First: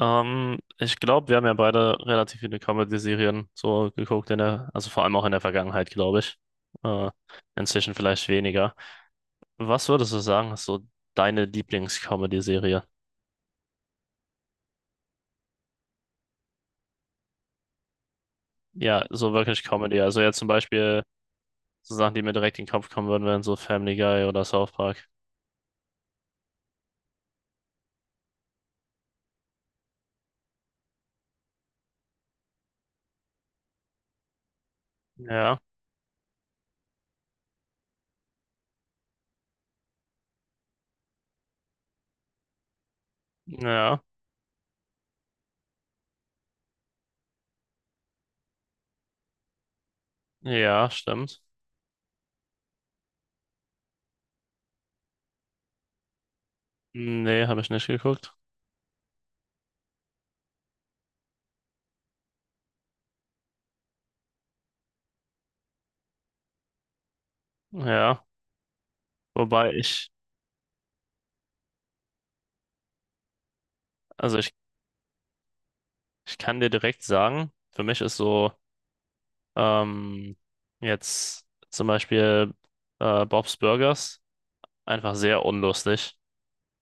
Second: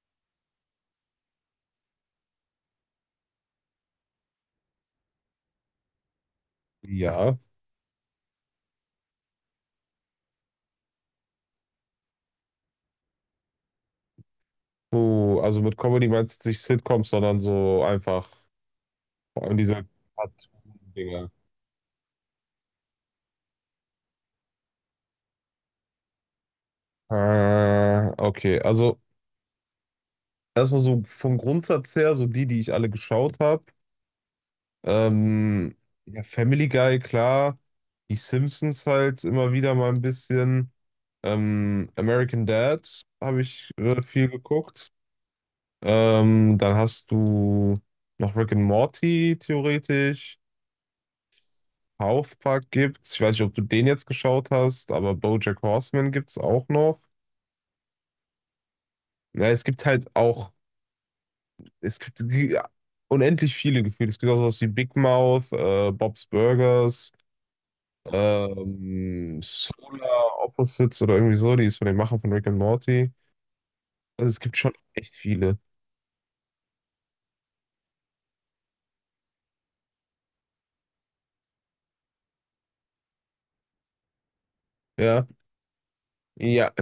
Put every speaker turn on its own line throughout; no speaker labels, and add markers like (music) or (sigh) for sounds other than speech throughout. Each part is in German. Ich glaube, wir haben ja beide relativ viele Comedy-Serien so geguckt in der, also vor allem auch in der Vergangenheit, glaube ich. Äh,
Ja.
Inzwischen vielleicht weniger. Was würdest du sagen, ist so deine Lieblings-Comedy-Serie?
Oh, also mit Comedy meinst du nicht Sitcoms, sondern so einfach
Ja, so
vor allem
wirklich
diese
Comedy. Also jetzt zum Beispiel
Cartoon-Dinger.
so Sachen, die mir direkt in den Kopf kommen würden, wären so Family Guy oder South Park.
Ah, okay. Also erstmal so vom Grundsatz her, die ich alle geschaut habe.
Ja,
Ähm, ja, Family Guy, klar. Die Simpsons halt immer wieder mal ein bisschen. American Dad habe ich
ja,
viel geguckt. Dann hast du noch Rick and Morty theoretisch.
ja, stimmt.
South Park gibt's. Ich weiß nicht, ob du den jetzt geschaut hast, aber BoJack Horseman gibt's auch noch.
Nee, habe ich nicht geguckt.
Ja, es gibt halt auch, es gibt ge- Unendlich viele Gefühle. Es gibt auch sowas wie Big Mouth, Bob's Burgers,
Ja, wobei ich,
Solar Opposites oder irgendwie so. Die ist von den Machern von Rick and Morty. Also
also
es
ich,
gibt schon echt viele.
ich kann dir direkt sagen, für mich ist so. Ähm, Jetzt zum Beispiel Bob's Burgers, einfach
Ja,
sehr unlustig.
ja,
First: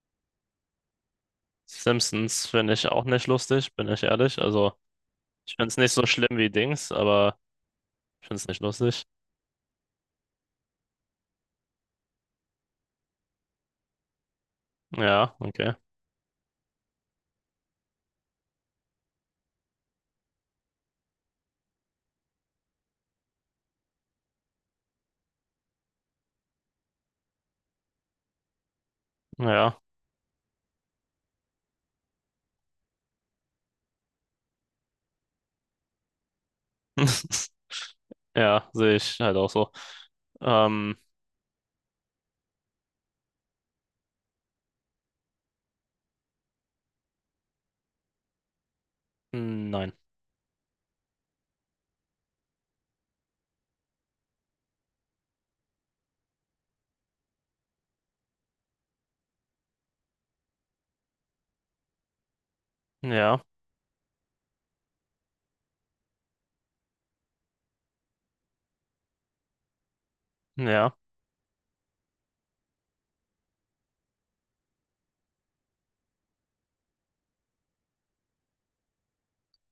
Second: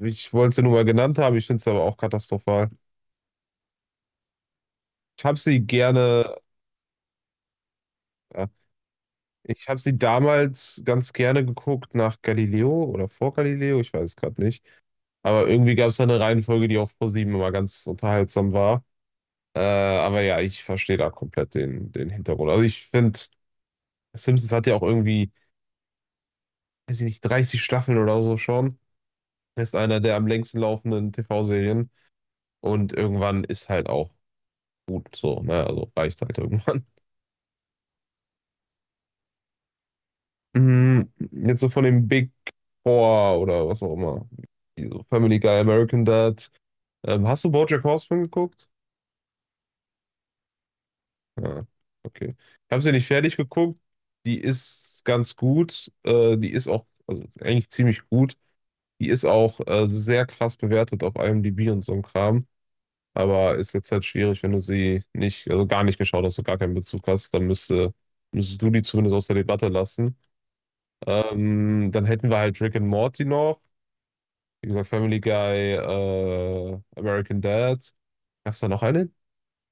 ich wollte sie nur mal genannt haben. Ich finde es aber auch
Simpsons
katastrophal.
finde ich auch nicht lustig, bin ich ehrlich. Also,
Ich habe
ich
sie
finde es nicht so schlimm
gerne.
wie Dings, aber ich finde
äh,
es nicht lustig.
Ich habe sie damals ganz gerne geguckt nach Galileo oder vor Galileo, ich weiß es gerade nicht.
Ja,
Aber
okay.
irgendwie gab es da eine Reihenfolge, die auf ProSieben immer ganz unterhaltsam war. Aber ja, ich verstehe da komplett den Hintergrund. Also ich finde, Simpsons hat ja auch irgendwie, weiß ich nicht, 30 Staffeln oder so schon. Ist
Ja.
einer der am längsten laufenden TV-Serien. Und irgendwann ist halt auch gut so, ne? Also reicht halt irgendwann.
(laughs) Ja, sehe ich halt auch so. Ähm,
Mhm. Jetzt so von den Big Four oder was auch immer. Die so Family Guy, American Dad. Hast du BoJack Horseman geguckt?
nein.
Ja, okay. Ich habe sie nicht fertig geguckt. Die ist ganz gut. Die ist auch, also eigentlich ziemlich gut. Die ist auch sehr krass bewertet auf IMDb und so ein Kram.
Ja,
Aber ist jetzt halt schwierig, wenn du sie nicht, also gar nicht geschaut hast, du gar keinen Bezug hast, dann müsstest du die zumindest aus der Debatte lassen.
ja.
Dann hätten wir halt Rick and Morty noch. Wie gesagt, Family Guy, American Dad. Gab es da noch eine,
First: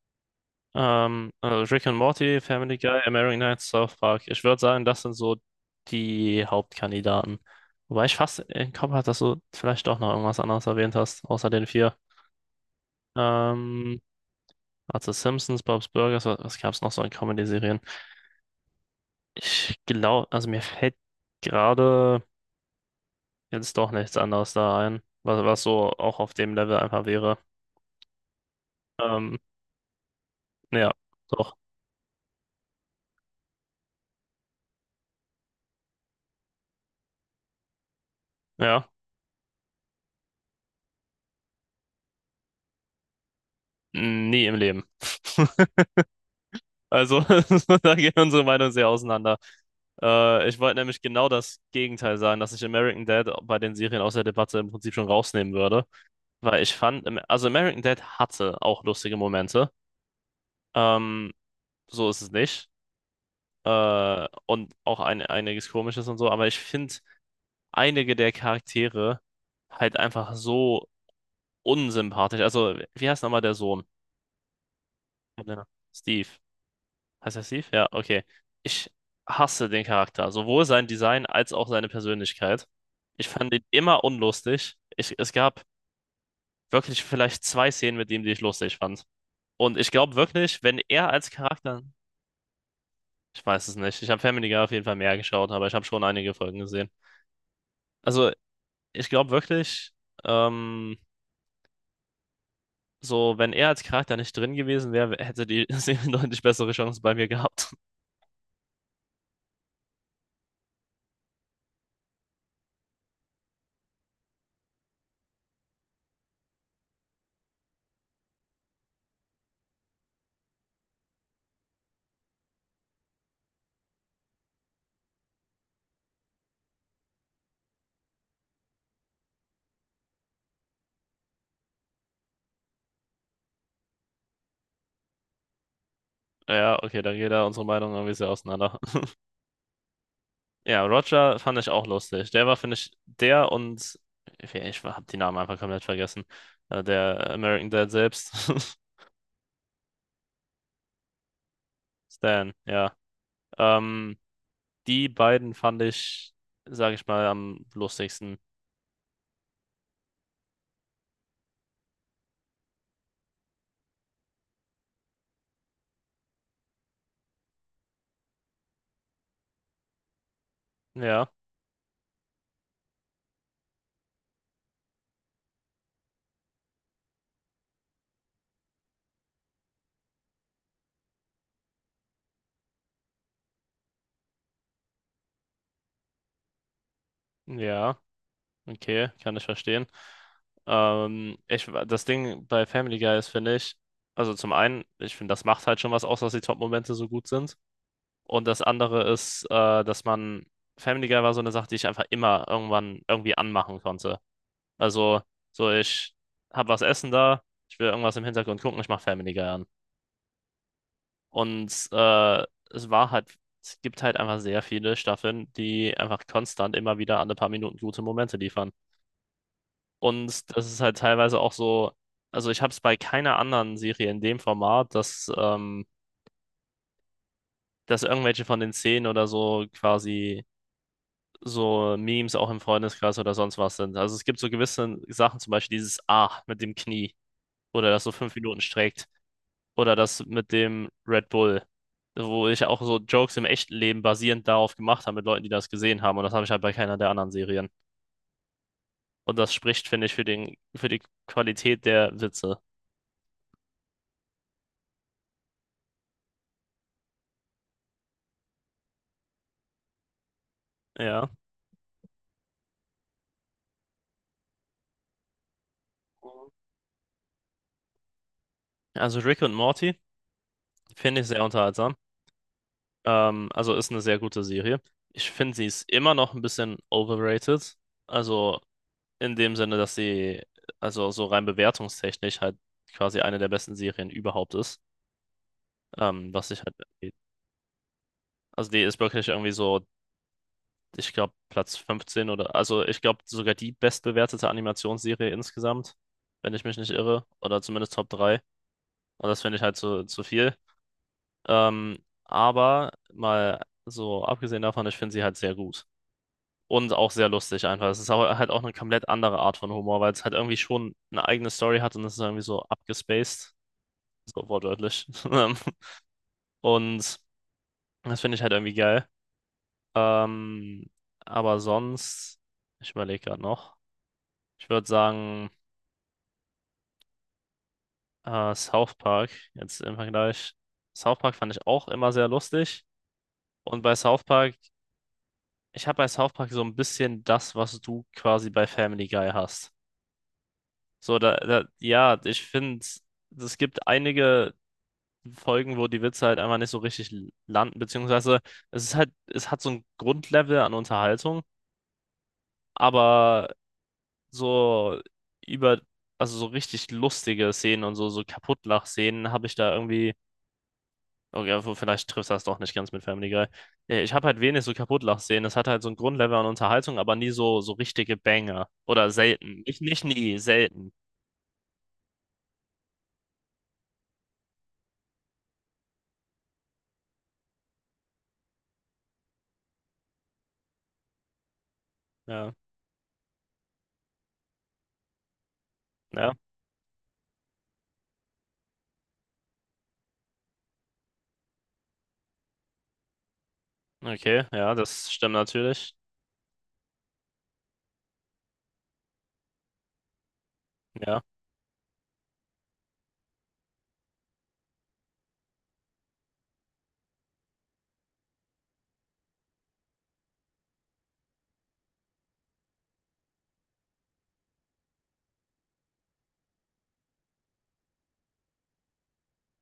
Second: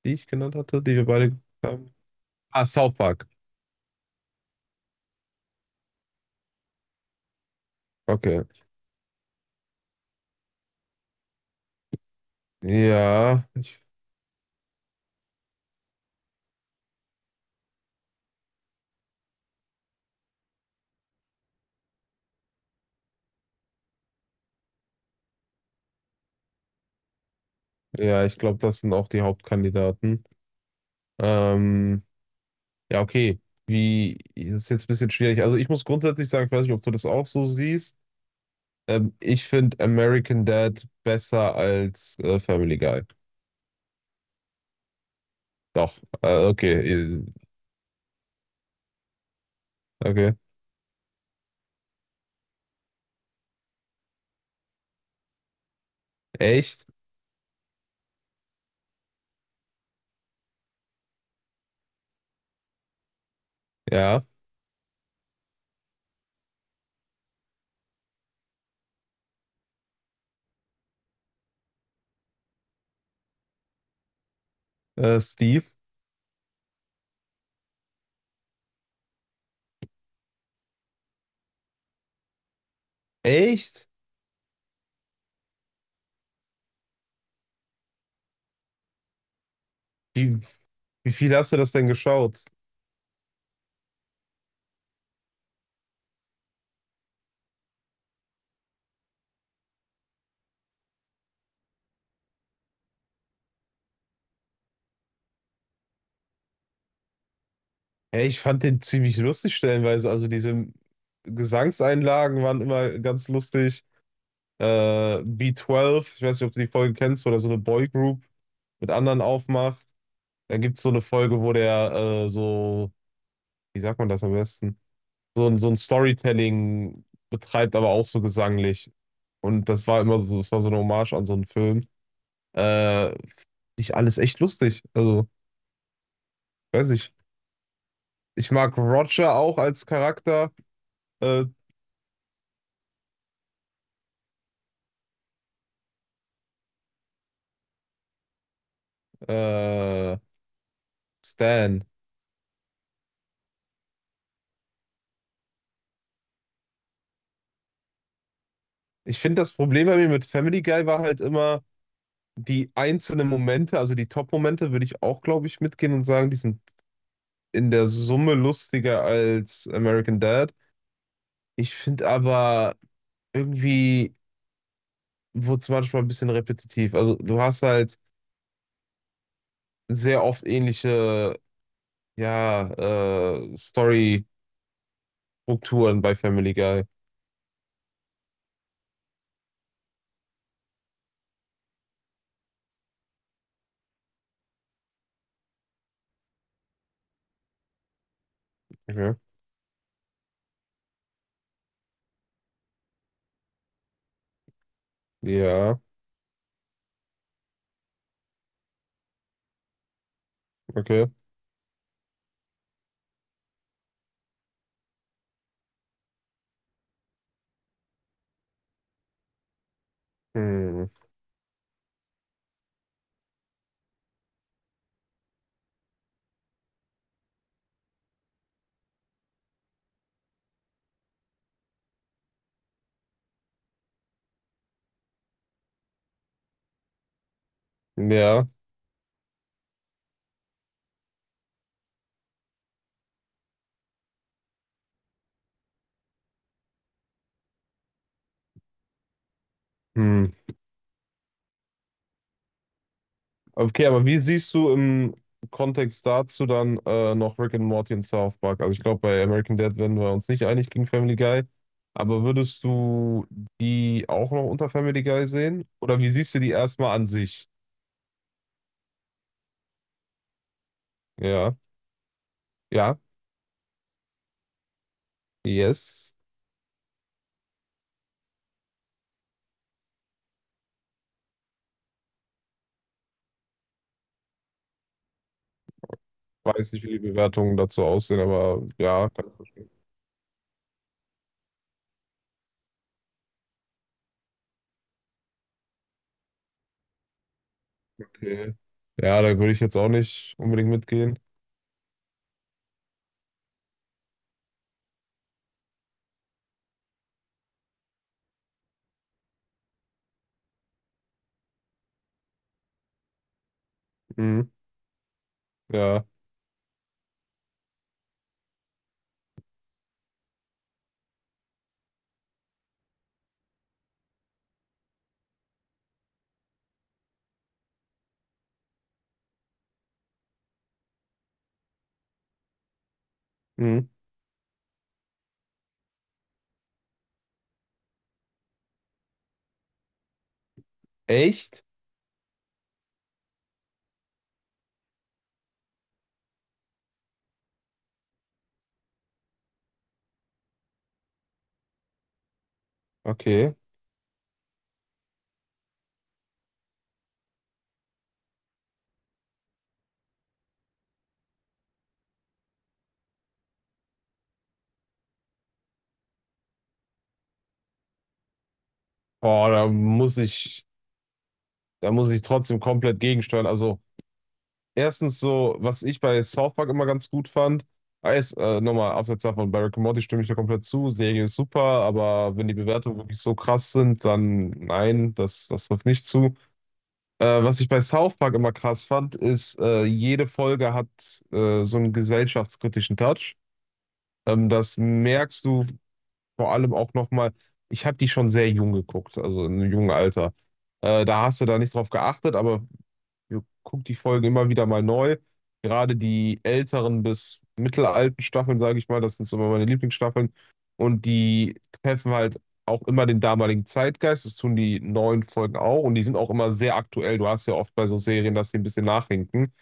die ich genannt hatte, die wir beide geguckt
Also Rick
haben?
and Morty,
Ah,
Family
South
Guy,
Park.
American Nights, South Park. Ich würde sagen, das sind so die Hauptkandidaten. Wobei ich fast
Okay.
im Kopf hatte, dass du vielleicht doch noch irgendwas anderes erwähnt hast, außer den vier.
Ja, ich,
Ähm, also Simpsons, Bob's Burgers, was gab es noch so in Comedy-Serien? Ich glaube, also mir fällt gerade jetzt doch nichts anderes da ein, was so auch auf dem Level einfach wäre.
ja, ich glaube, das sind auch die
Ähm,
Hauptkandidaten.
ja, doch.
Ähm, ja, okay. Wie, das ist jetzt ein bisschen schwierig. Also ich muss grundsätzlich sagen, ich weiß nicht, ob du das auch so siehst.
Ja,
Ich finde American Dad besser als Family Guy.
nie im Leben. (laughs)
Doch. Okay.
Also, (laughs) da gehen unsere Meinungen sehr auseinander.
Okay.
Ich wollte nämlich genau das Gegenteil sagen, dass ich American Dad bei den Serien aus der Debatte im Prinzip schon rausnehmen würde, weil ich
Echt?
fand, also American Dad hatte auch lustige Momente, ähm, so ist es nicht,
Ja.
und auch einiges Komisches und so, aber ich finde einige der Charaktere halt einfach so unsympathisch. Also, wie heißt nochmal der Sohn?
Steve?
Steve. Heißt er Steve? Ja, okay. Ich hasse den Charakter, sowohl sein Design als auch seine Persönlichkeit. Ich fand ihn
Echt?
immer unlustig. Es gab wirklich vielleicht zwei Szenen mit ihm, die ich lustig fand. Und ich glaube
Wie,
wirklich, wenn er
wie
als
viel hast du das
Charakter,
denn geschaut?
ich weiß es nicht, ich habe Family Guy auf jeden Fall mehr geschaut, aber ich habe schon einige Folgen gesehen. Also ich glaube wirklich, ähm, so wenn er als Charakter nicht drin gewesen wäre, hätte die (laughs) Serie deutlich bessere Chancen bei mir gehabt. (laughs)
Ja, ich fand den ziemlich lustig stellenweise. Also diese Gesangseinlagen waren immer ganz lustig. B12, ich weiß nicht, ob du die Folge kennst, wo der so eine Boygroup mit anderen aufmacht. Dann gibt es so eine Folge, wo der so, wie sagt man das am besten? So ein Storytelling betreibt, aber auch so gesanglich. Und das war immer so, das war so eine Hommage an so einen Film. Äh, Nicht alles echt lustig. Also,
Ja,
weiß
okay, da
ich.
geht da unsere Meinung irgendwie sehr
Ich mag
auseinander.
Roger auch als Charakter.
Ja, Roger
Äh,
fand ich auch lustig. Der war, finde ich, der und ich habe die Namen einfach komplett vergessen. Der American Dad selbst, (laughs)
äh, Stan.
Stan, ja. Ähm, Die beiden fand ich, sage ich mal, am lustigsten.
Ich finde, das Problem bei mir mit Family Guy war halt immer die einzelnen Momente, also die Top-Momente würde ich auch, glaube ich, mitgehen und sagen, die sind in der Summe lustiger als American Dad.
Ja,
Ich finde aber irgendwie wurde es manchmal ein bisschen repetitiv. Also du hast halt sehr oft ähnliche, ja, Story-Strukturen bei Family Guy.
ja, okay, kann ich verstehen. Das Ding bei Family Guy ist, finde ich, also zum einen, ich finde, das macht halt schon was aus, dass die Top-Momente so gut sind. Und das andere
Okay.
ist, dass man, Family Guy war so eine Sache, die ich einfach immer irgendwann irgendwie anmachen konnte. Also, so
Ja,
ich hab was essen da, ich will irgendwas im Hintergrund gucken, ich mach Family Guy an.
okay.
Und es war halt, es gibt halt einfach sehr viele Staffeln, die einfach konstant immer wieder alle paar Minuten gute Momente liefern. Und das ist
Hm.
halt teilweise auch so, also ich habe es bei keiner anderen Serie in dem Format, dass irgendwelche von den Szenen oder so quasi so Memes auch im Freundeskreis oder sonst was sind. Also es gibt so gewisse Sachen, zum Beispiel dieses A mit dem Knie oder das so fünf
Ja.
Minuten streckt oder das mit dem Red Bull, wo ich auch so Jokes im echten Leben basierend darauf gemacht habe mit Leuten, die das gesehen haben und das habe ich halt bei keiner der anderen Serien. Und das spricht, finde ich,
Hm.
für die Qualität der Witze.
Okay, aber wie siehst du im Kontext dazu dann noch Rick and Morty und South Park? Also ich glaube, bei American Dad werden wir uns nicht einig gegen Family
Ja.
Guy, aber würdest du die auch noch unter Family Guy sehen? Oder wie siehst du die erstmal an sich?
Also Rick und Morty finde ich sehr
Ja,
unterhaltsam.
ja,
Also ist eine sehr gute Serie. Ich finde, sie ist
yes.
immer noch ein bisschen overrated. Also in dem Sinne, dass sie, also so rein bewertungstechnisch halt quasi eine der besten Serien überhaupt ist. Was ich
Weiß
halt,
nicht, wie die Bewertungen dazu aussehen, aber
also die ist
ja, kann
wirklich
ich
irgendwie
verstehen.
so, ich glaube, Platz 15 oder, also ich glaube sogar die bestbewertete Animationsserie insgesamt, wenn ich mich nicht irre, oder zumindest Top drei.
Okay. Ja,
Und
da
das
würde
finde
ich
ich halt
jetzt auch
zu
nicht
viel.
unbedingt mitgehen.
Ähm, aber mal so abgesehen davon, ich finde sie halt sehr gut. Und auch sehr lustig einfach. Es ist aber halt auch eine komplett andere Art von Humor, weil es halt irgendwie schon eine eigene Story hat und es ist irgendwie so abgespaced.
Hm.
So wortwörtlich. (laughs)
Ja.
Und das finde ich halt irgendwie geil. Ähm, aber sonst, ich überlege gerade noch. Ich würde sagen, South Park, jetzt im Vergleich. South Park fand ich auch immer sehr lustig. Und
Hm.
bei South Park, ich habe bei South Park so ein bisschen das, was du quasi bei Family Guy hast. So,
Echt?
ja, ich finde, es gibt einige Folgen, wo die Witze halt einfach nicht so richtig landen, beziehungsweise es ist halt, es hat so ein Grundlevel an Unterhaltung, aber
Okay.
so über, also so richtig lustige Szenen und so, so Kaputtlach-Szenen habe ich da irgendwie, okay, vielleicht trifft das doch nicht ganz mit Family Guy. Ich habe halt wenig so Kaputtlach-Szenen. Es hat halt so ein Grundlevel an Unterhaltung, aber nie so, so richtige Banger. Oder
Oh,
selten.
da
Nicht
muss
nie,
ich.
selten.
Da muss ich trotzdem komplett gegensteuern. Also, erstens so, was ich bei South Park immer ganz gut fand, ist, nochmal abseits davon, bei Rick and Morty stimme ich da komplett zu. Serie ist super, aber wenn die
Ja,
Bewertungen wirklich so krass sind, dann nein, das trifft nicht
ja,
zu. Was ich bei South Park immer krass fand, ist, jede Folge hat so einen gesellschaftskritischen Touch.
okay, ja,
Das
das stimmt
merkst du
natürlich.
vor allem auch nochmal. Ich habe die schon sehr jung geguckt, also in einem jungen Alter.
Ja,
Da hast du da nicht drauf geachtet, aber wir gucken die Folgen immer wieder mal neu. Gerade die älteren bis mittelalten Staffeln, sage ich mal, das sind so immer meine Lieblingsstaffeln. Und die treffen halt auch immer den damaligen Zeitgeist. Das tun die neuen Folgen auch. Und die sind auch immer sehr aktuell. Du hast ja oft bei so Serien, dass sie ein bisschen nachhinken.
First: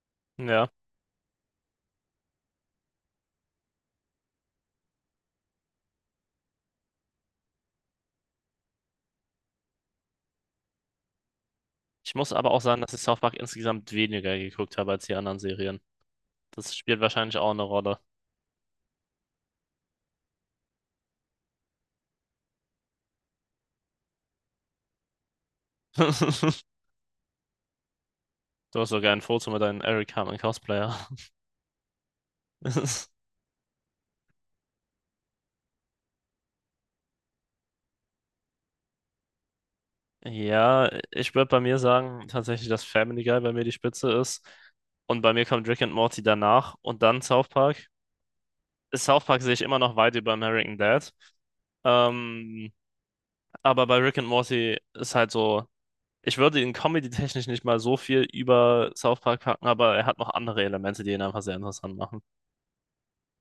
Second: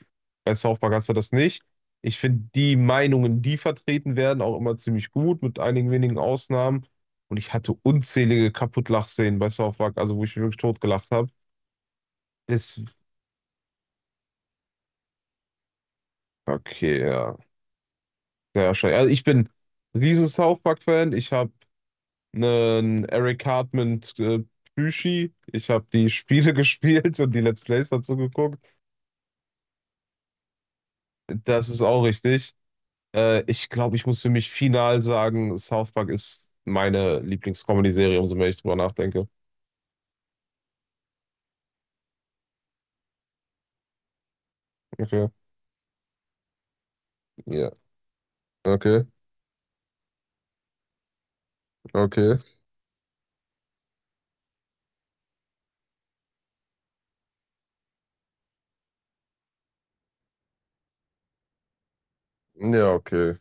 Bei
ja.
South Park hast du das nicht. Ich finde die Meinungen, die vertreten werden, auch immer ziemlich gut, mit einigen wenigen Ausnahmen. Und ich hatte unzählige Kaputtlachszenen bei South Park, also wo ich mich wirklich totgelacht habe.
Ich muss aber auch sagen,
Das,
dass ich South Park insgesamt weniger geguckt habe als die anderen Serien. Das
okay,
spielt
ja.
wahrscheinlich auch eine Rolle.
Sehr wahrscheinlich. Also ich bin riesen South Park-Fan. Ich habe einen Eric Cartman Plüschi. Ich habe die Spiele (laughs)
(laughs)
gespielt und die Let's Plays dazu geguckt.
Du hast sogar ein Foto mit deinem Eric Carmen Cosplayer.
Das ist auch richtig.
(laughs)
Ich glaube, ich muss für mich final sagen, South Park ist meine Lieblings-Comedy-Serie, umso mehr ich drüber nachdenke.
Ja, ich würde bei mir sagen, tatsächlich, dass Family Guy bei mir die Spitze ist. Und
Okay.
bei mir kommt Rick and Morty danach und dann South
Ja.
Park.
Okay.
South Park sehe ich immer noch weit über American Dad.
Okay.
Ähm, aber bei Rick and Morty ist halt so, ich würde ihn comedy-technisch nicht mal so viel über South Park packen, aber er hat noch andere Elemente, die ihn einfach sehr interessant machen.
Ja, okay.